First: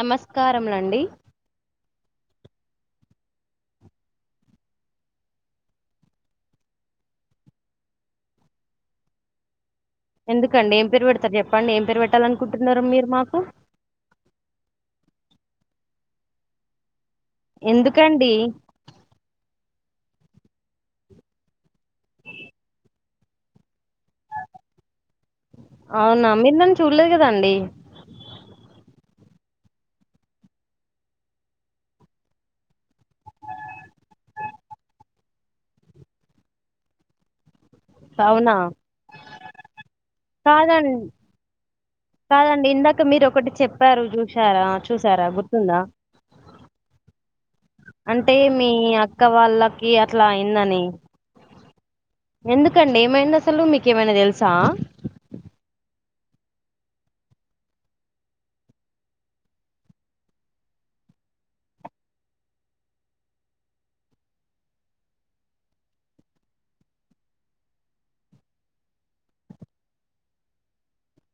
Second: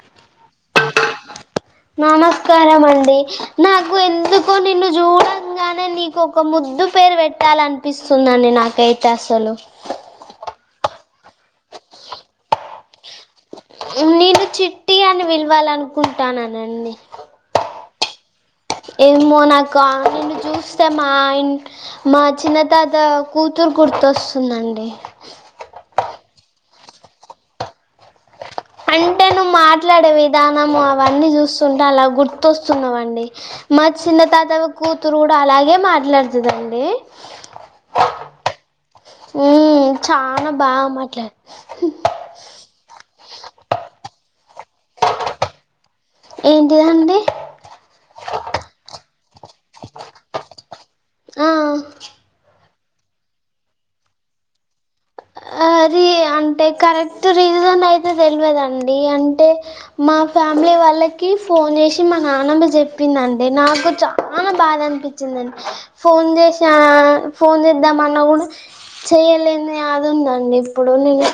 నమస్కారాములండి నమస్కారం అండి నాకు ఎందుకో నిన్ను చూడంగానే నీకు ఒక ము ముద్దు పేరు పెట్టాలనిపిస్తుందండి నాకైతే అసలు ఎందుకండి ఏం పేరు పెడతారు చెప్పండి ఏం పేరు పెట్టాల అనుకుంటున్నారు మీరు మాకు నేను చిట్టి అని విలవాల అనుకుంటాన్నానండి ఎందుకండి కా నిన్ను చూస్తే మా ఇ మా చిన్నతాత కూతురు గుర్తొస్తుందండి చూలేదు కదండి అంటే నువ్వు [inaudible] మాట్లాడే విధానము అవన్నీ చూస్తుంటే అలా గుర్తొస్తున్నావండి మా చిన్న తాత కూతురు కూడా అలాగే మాట్లాడుతుందండి అవునా హ చాలా బాగా కాదండి మాట్లాడు చ్చారా చూసారా గుర్తుందా ఏంటిద అండీ అంటే మీ అక్క వాళ్ళకి అట్లా అయిందని ఆ ఎందుకండి ఏమైంది అసలు మీకేమైనా తెలుసా ది అంటే కరెక్ట్ రీజన్ అయితే తెలియదుండి అంటే మా ఫ్యామిలీ వాళ్ళకి ఫోన్ చేసి మా నాన్నమ్మ చెప్పిందిండి నాకు చాలా బాధ అనిపించిందిండి ఫోన్ చేసా ఫోన్ చేద్దాం అన్న కూడా చేయలేని దు ఉందండి ఇప్పుడు నేను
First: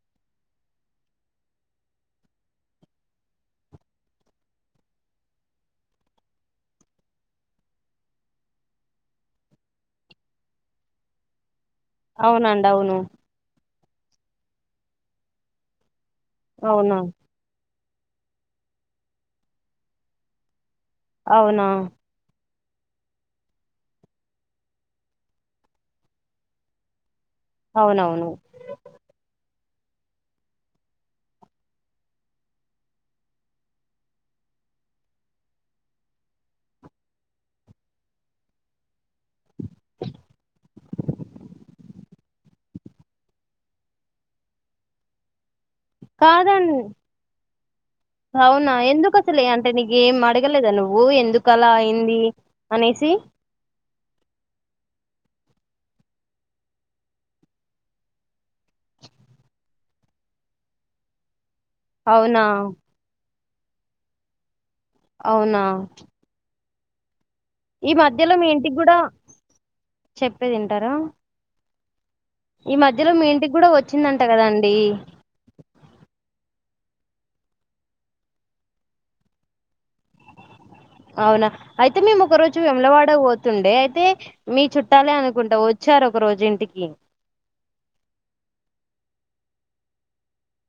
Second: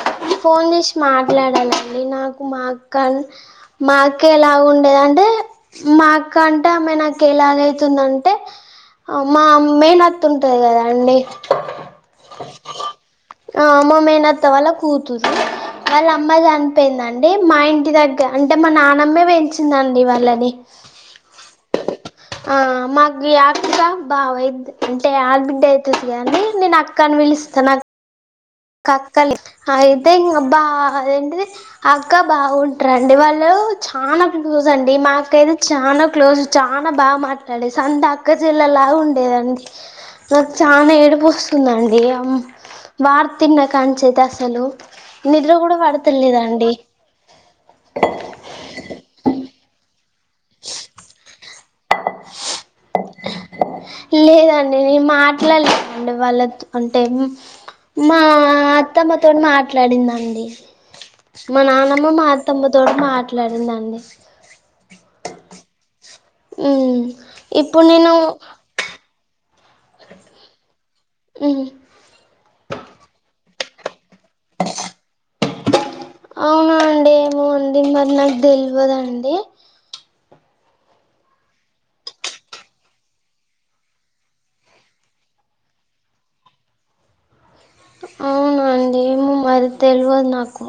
ఫోన్ చేసి మాట్లాడానండి నాకు మా అక్క మా అక్క ఎలాగ ఉండేది అంటే మా అక్కంటే ఆమె నాకు ఎలాగైతుందంటే మా మేనత్త ఉంటది కదా అండి అవునండి అవును ఆ మా మేనత్త వాళ్ల కూతురూ వాళ్ళ అమ్మా అవునా చనిపోయిందిండి మా ఇంట్ ఇంటి దగ్గర అంటే మా నానమ్మే పెంచింది అండీ వాళ్ళని అవునా ఆ మాకు అక్క బావైద్ అంటే అడాబిడ్డ అవుతుంది కానీ నేను అక్కని వెలిస్తా అవునవును కక్కలి అయితే ఇంకా బా అదేంటది అక్క బావ ఉంటారండి వాళ్ళు చాలా క్లోజ్ అండి మా అక్క అయితే చాలా క్లోజ్ చాలా బాగా మాట్లాడే సొంత అక్కచెల్లి లా ఉండేదండి నాకు చాల ఏడుపు వస్తుందండి వత వార్త వినకనిచ్చి అస్సలు నిద్ర కూడా పడతలేదండి కాదండి అవునా ఎందుకు అసలే అంటే నీ ఏం అడగలేదా నువ్వు ఎందుక అలా అయింది అనేసి లేదండి నేను మాట్లాడలేదండి వాళ్ళ అంటే మా అత్తమ్మతో మాట్లాడిందండి మా నానమ్మ మా అవునా అత్తమ్మతోటి మాట్లాడిందండి. అవునా మ్ ఈ మధ్యలో మీ ఇంటికి కూడా చెప్పేదింటారా ఉ ఈ మధ్యలో మీ ఇంటికి కూడా వచ్చిందంట కదాండి? అవున అండి ఏమో అండి మరి నాకు తెలివదండి. అవునా అయితే మేము ఒక రోజు విములవాడ పోతుండే అయితే మీ చుట్టాలే అనుకుంటా వచ్చు స్తారు ఒక రోజు ఇంటికి అవునండి ఏమో మరి తెలివదు నాకు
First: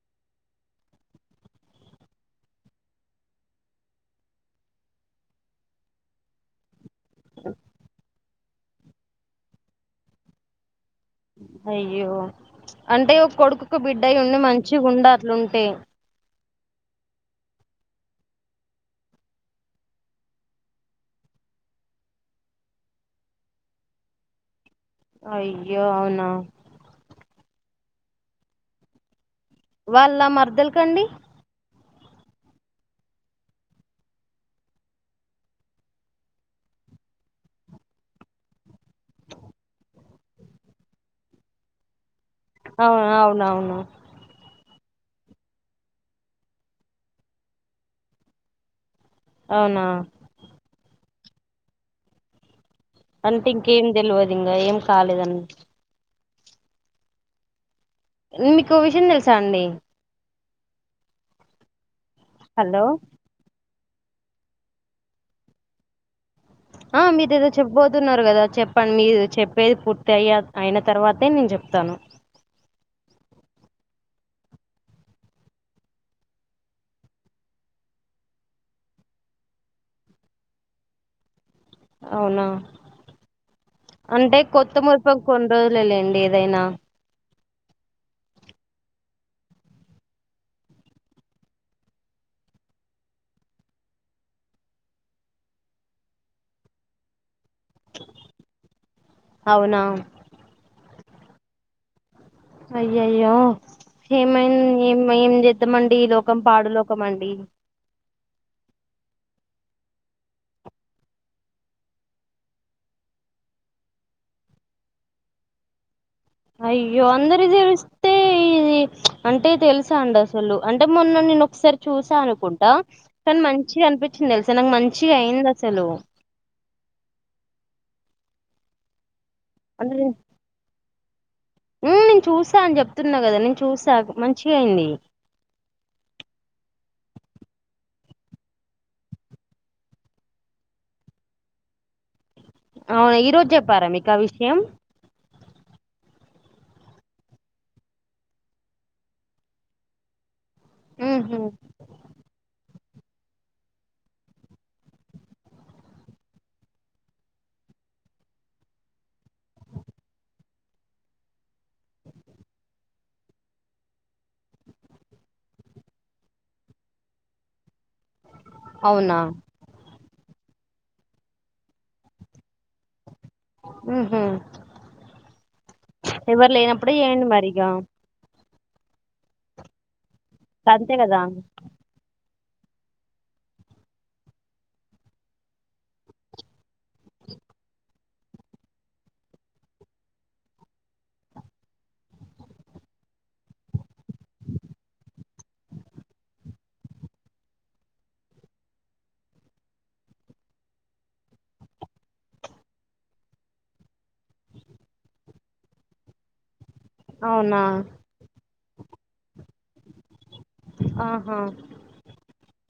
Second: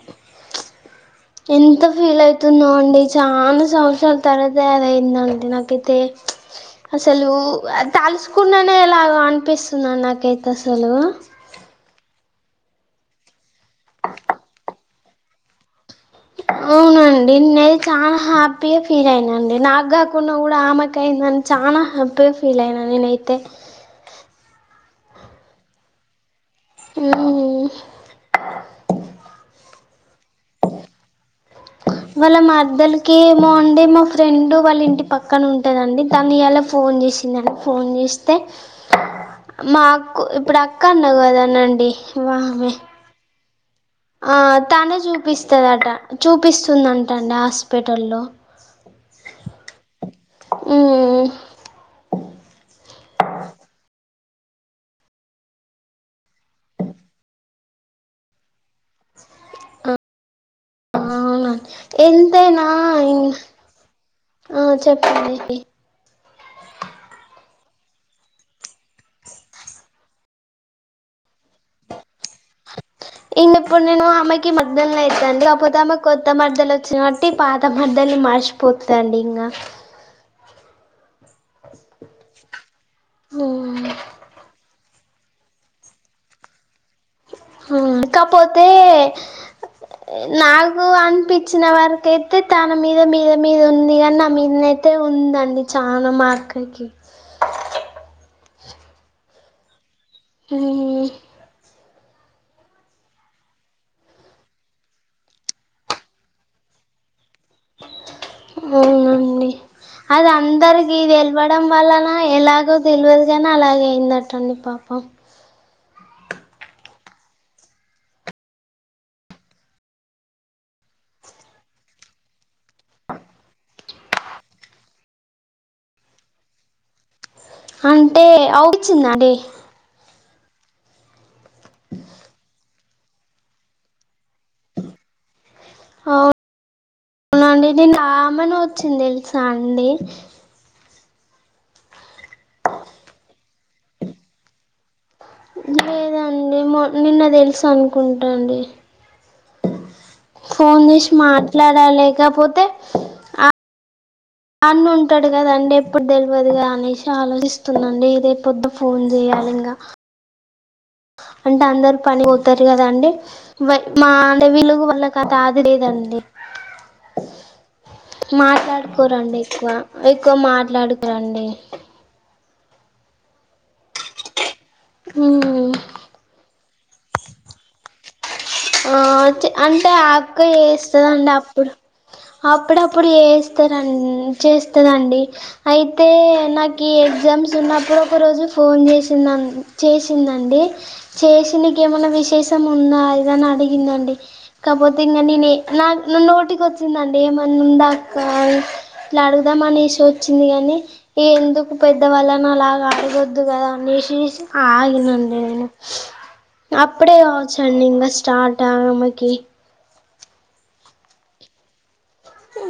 [inaudible] ఎంత ఫీల్ అవుతున్నావు అండి చాలా సంవత్సరాల తర తయారయందండి నాకైతే అసలు తలుచకున్నానే ఎలా అనిపిస్తున్నాను నాకైతే అసలు అయ్యో అంటే ఒక కొడుకొకబిడ్డయి ఉండి మంచిగుండట్లుంటే అవునండి నే చాలా హ్యాపీగా ఫీల్ అయినండి నాకు కాకున్న కూడా ఆమెక అయింది. నేను చాలా హ్యాపీగా ఫీల్ అయినా నేనైతే అయ్యో అవునా ఆ వాళ్ళ మర్ద్దల్కండి వాళ్ళ మాద్దలకి ఏమో అండీ మా ఫ్రెండ్ వాళ్ళ ఇంటి పక్కన ఉంటదండీ తను ఇయాల ఫో ఫోన్ చేసినాను ఫోన్ చేస్తే మా అక్కు ఇప్పడు అక్క అన్నావు కాదనండి. అవును అవునవును ఆ తనే చూపిస్తదట చూపిస్తుందంటండి హాస్పిటల్లో అవునా మ్మ్ అంటే ఇంకేం తెలివదు ఇంగ ఎమ్ కాలేదండీ మీకు విషయం తెలుసా అండి? అవున ఎంతైనా హలో ఇన్ ఆ చెప్పండి ఆ మీరెదో చెప్పబోతున్నారు కదా చెప్పండి మీరు చెప్పేది పూర్తి అయ్య అయిన తర్వాతేేనే జెప్తాను ఇన్నప్పుడు నేను ఆమెకి మర్దలను ఐతాను కాకపోతే ఆమె కొత్త మరదలు వచ్చిన కాట్టి పాత మరదలు మర్చిపోదండి ఇంకా అవునా అంటే కొత్తమ ఓ కొన్ని రోజులు లేండి ఏదైనా హా కాపోతే నాకు అనిపించిన వరకయితే తన మీద మీద మీద ఉంది కాని నా మీద నై తే ఉందండి చానా మాఅక్క కి అవునా హ ఐ యయ్యో ఏమైం ఏం ఏం చేద్దమండి ఈ లోకం పాడు లోకం అండి అవునండి అది అందరికి తెల్వడం వల్లన ఎలాగో తెల్వదు గాని అలాగైయిందట్టండి పాపం అయ్యో అందరి కి తెలిస్తే అంటే తెలుసా అండి అసలు అంటే మొన్న నేను ఒకసారి చూసాను అనుకుంటా మంచిగా అనిపించింది తెల్సా నాకు మంచిగా అయింది అసలు అంటే అవుచ్చిదాండి ఊ నేను చూసా అని చెప్తున్నా గా నేను చూసా మం చిగ అయింది అవునండి నేను ఆమనే వచ్చింది తెల్సా అండి అవును ఈ రోజు చెప్పారా మీకు ఆ విషయం లేదండి మో నిన్న తెలుసనుకొంటా అండి ఫోన్ చేసి ఉహు మాట్లాడ లేకపోతే ఆ అన్న ఉంటాడు కదండి ఎప్పుడు తెల్వదుగా అనేసి ఆలోచిస్తుందండి ఇదై పొత్తె ఫోన్ చేయా లింగా ఆ అంటే అందరు పని పోతారు కదండి మాంటే వెలుగు వాళ్ళకి అది లేదండి అవునా మాట్లాడుకోరండి ఎక్కువ ఎక్కువ మాట్లాడుకోరండి ఊ హు ఊ ఎవరు లేనప్పుడే ఏయండి మరిగా ఆ అంటే ఆక్క అంతే కదా చేస్తదండి అప్పుడు అప్పుడప్పుడు చేస్తారన్ చేస్తదండి అయితే నాకు ఈ ఎగ్జామ్ గేమ్స్ ఉన్నప్పుడు ఒక రోజు ఫోన్ చేసింద చేసిందండి చేసినికి ఏమన్నా విష విసం ఉన్నాది దని అడిగిందండి కాపోతే ఇంగ నేనే నాక్ నా నోటికి వచ్చిందండి ఏమన్నా ఉందాక్క ఇట్లా అడుగుదామనేసి వచ్చింది గాని ఎందుకు పెద్దవాళ్ళని అలాగ అడగో వద్దు కదా అనేసి ఆగినండి నేను అప్పుడే అవునా కావచ్చాండి ఇంకా నాన్నమ్మకి అహ ఊ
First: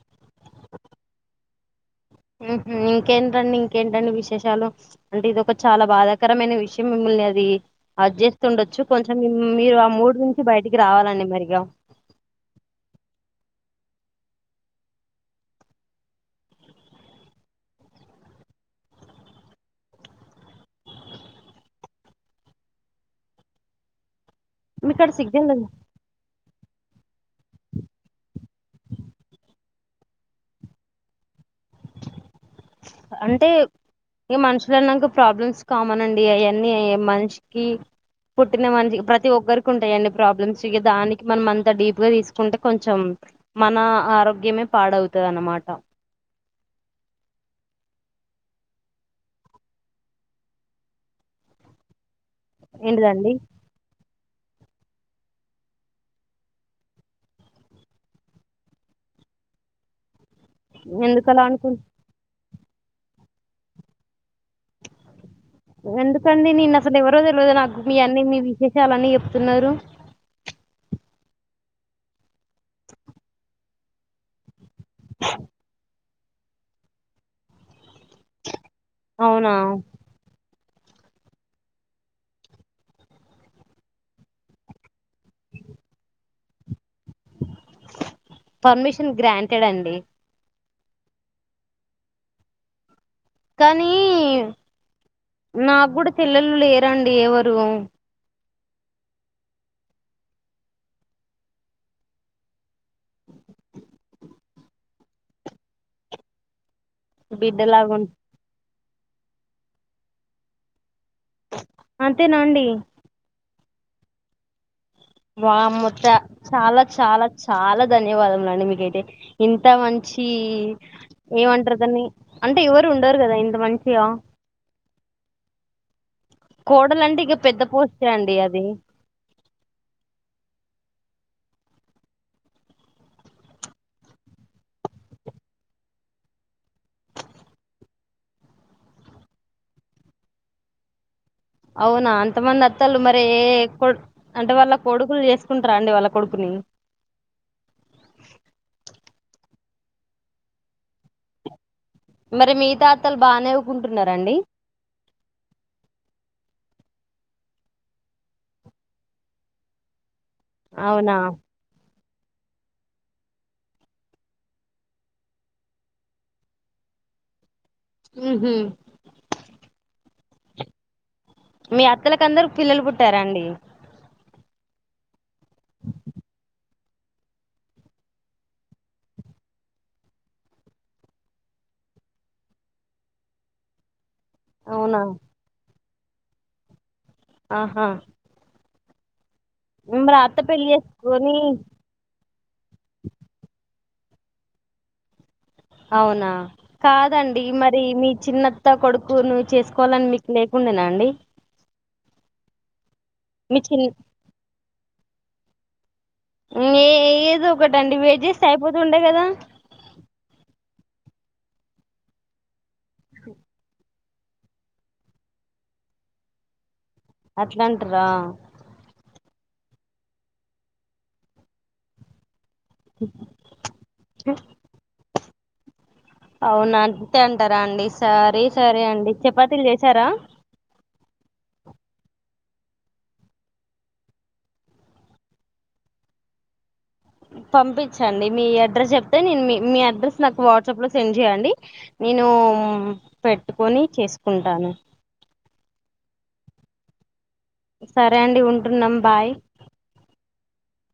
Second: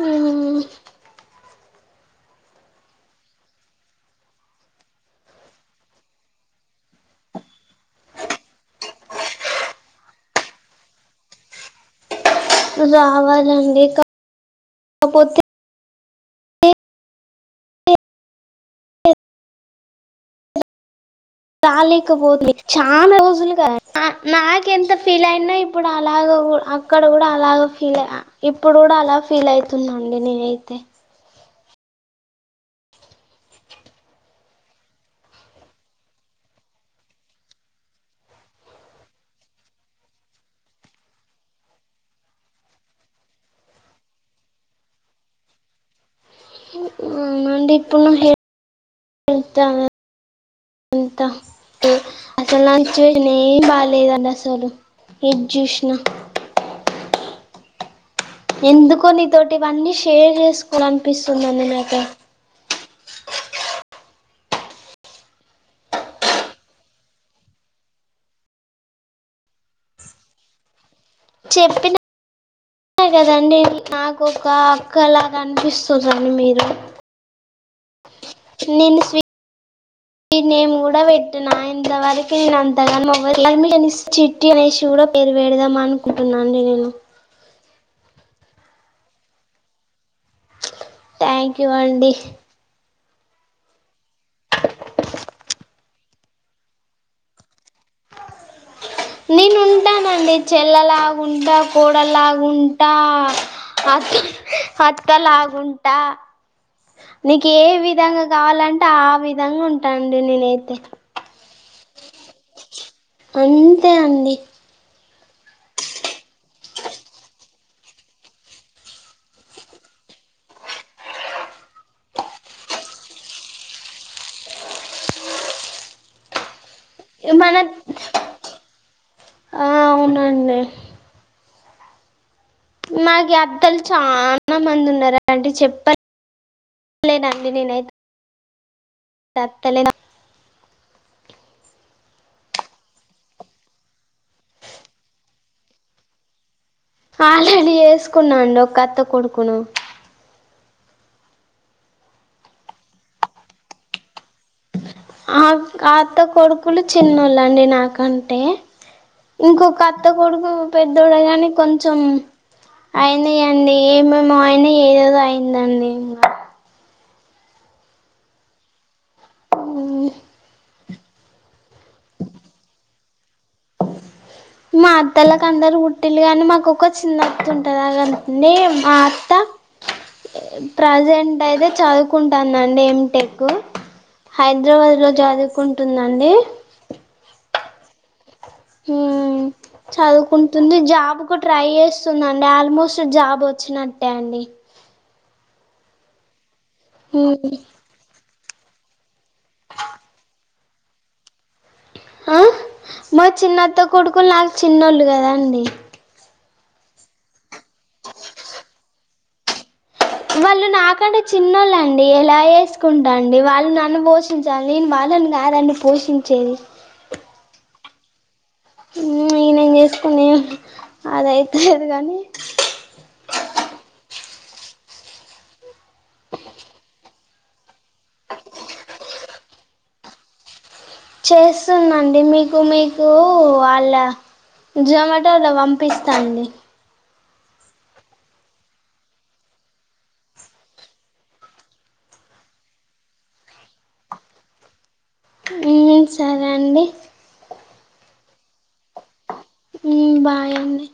ఇంకేంటండి ఇంకేంటండి విశేషాలు అంటే ఇది ఒక చాలా బాధాకరమైన విషయం మిమ్ మిమ్మల్ని అది అది చేస్తుండొచ్చు కొంచెం మీరు ఆ మూడు నుంచి బయటికి రావాలండి మిరిగా రావాలండి కాపోతే రాలేకపోతు చాలా రోజులుగా నాకెంత మీకాడ ఫీల్ అయినా సిగ్నల్ ఇప్పుడు అలాగ అక్కడ కూడా అలగా ఫీల్ ఇప్పుడు కూడా అలా ఫీల్ అయితుందండి నేనైతే అంటే ఇ మనుషులన్నంక ప్రాబ్లమ్స్ కామన్ అండి అయన్నీ మనిషికి పుట్టిన మంచి ప్రతి ఒక్కరికి ఉంటాయండి ప్రాబ్లమ్స్ ఇగ దానికి మనం అంతా డీప్ గా తీసుకుంటే కొంచెం మన ఆరోగ్యమే పాడవుతది అన్నమాట మండి ఎప్పున్నయ్ నిజ అంతతో అసలు నంచి వసిన ఏంటిదండి ఏం బాగాలేదండి అసలు ఏది చూసినా ఎందుకో నీతోటి ఇవన్నీ షేర్ చేసుకోని ఎందుకలా అనిపిస్తుందిండి అనుకు నాకె అది ఎందుకండి నేను అసలు ఎవరో తెలవదు నాకు మీ అన్నీ మీ విశేషాలున్ని చెప్తున్నారు. చెప్పిన కదండి నాకు ఒక అక్కలాగా అనిపిస్తుంది రండి మీరు నేను స్వీ అవునా నేమ్ గూడ వెట్టిన ఇంతవరకె న అంతగన్ మవ్వదు పెర్మినిసన్ సిట్టినేసి వేరు పెడదాం అనుకుకుంటున్నా అండి నేను పర్మిషన్ గ్రాంటెడ్ అండి థ్యాంక్ యూ అండి కానీ నాకు కూడా చెల్లెలు లేరండి ఎవరు నేను ఉంటా నండి చెల్ల లాగుంట, కోడలాగుంట అ అత్తలాగుంటా నీకు ఏ బిడ్డలాగా విధంగా కావాలంటే ఆ విధంగా ఉంటాండి నేనైతే అంతేనాండి అంతే అండి బ మొత్త చాలా చాలా చాలా ధన్యవాదము అండి మీకైతే ఇంత మంచి మంచి ఏమంటారుదని అంటే ఎవరు ఉండరు కదా ఇంత మంచియా కోడలంటే ఇక ఏం పెద్ద పనత్ పోస్టే అండి అది ఆ అవునండి మాకు అత్తలు చాలా మంది ఉన్నారు అంటడి చెప్ప లే నండి నేనైతే తలే అవునా అంతమంది అత్తలు మరి ఏ కొ అంటే వాళ్ళ కొడుకులు చేసుకుంటారా అండి వాళ్ళ కొడుకుని ఆల్రెడీ వేసుకున్నాండి ఒకత్త కొడుకును మరి మీగతాత్తలు బానేవ్కుంటున్నండి ఆ ఆ అత్త కొడుకులు చిన్నళ్ళండి నాకంటే ఇంకొక అత్త కొడుకు అవునా పెద్దోడు కానీ కొంచెం అయినియండి ఏమేమో అయినాయి ఏదదో అయిందండి. ఉ హ అ మీ అత్తలకు అందరు పిల్లలు పుట్టారాండి? మా అత్తలకు అందరు గుట్టిలు కాని మాకు ఒక్క చిన్నత్త ఉంటది కాదండి మా అత్త ప్రజెంట్ అయితే చదువుకుంటాందండి ఏమిటెకు హైదరాబాద్ అవునా లో చదువుకుంటుందండి ఆహా హు మరి అత్త పెళ్లి చదువుకుంటుంది జాబ్ కు చేసుకొని ట్రై చేస్తుందండి ఆల్మోస్ట్ జాబ్ వచ్చినట్ టాండి కాదండి హ్మ్ మరి మీ చిన్నత్త కొడుకు నువు చేసుకోవాలని మీకు లేకుండేనా అండి ఆ మా మీ చిన్నత్త చిన్ కొడుకులు నాకు చిన్నోళ్ళు కదా అండి ఏ ఏదో ఒకటండి వెేజెస్తే అయిపోతుండే కదా వాళ్ళు నాకంటే చిన్నోళ్ళండి ఎలా చేసుకుంటాండి వాళ్ళు నన్ను పో పోషించాలి నేను వాళ్ళని గాదండి పోషించేది అట్లాంటరా నేనేం చేస్కొని అది అయితలేదు కానీ అవున అంతే అంటారా అండి సరే సరే అండి చపాతీలు చేసారా చేస్తున్నాండి మీకు మీకు వాళ్ళ జొమాటలా పంపిస్తా అండి పంపించండి మీ అడ్రస్ చెప్తే నేను మీ మీ అడ్రస్ నాకు వాట్సాప్ లో సెండ్ చేయండి నేను పెట్టుకొని చేసుకుంటాను ఉ సరే అండి సరే అండి ఉంటున్నాం బాయ్ ఉ బాయ్ అండి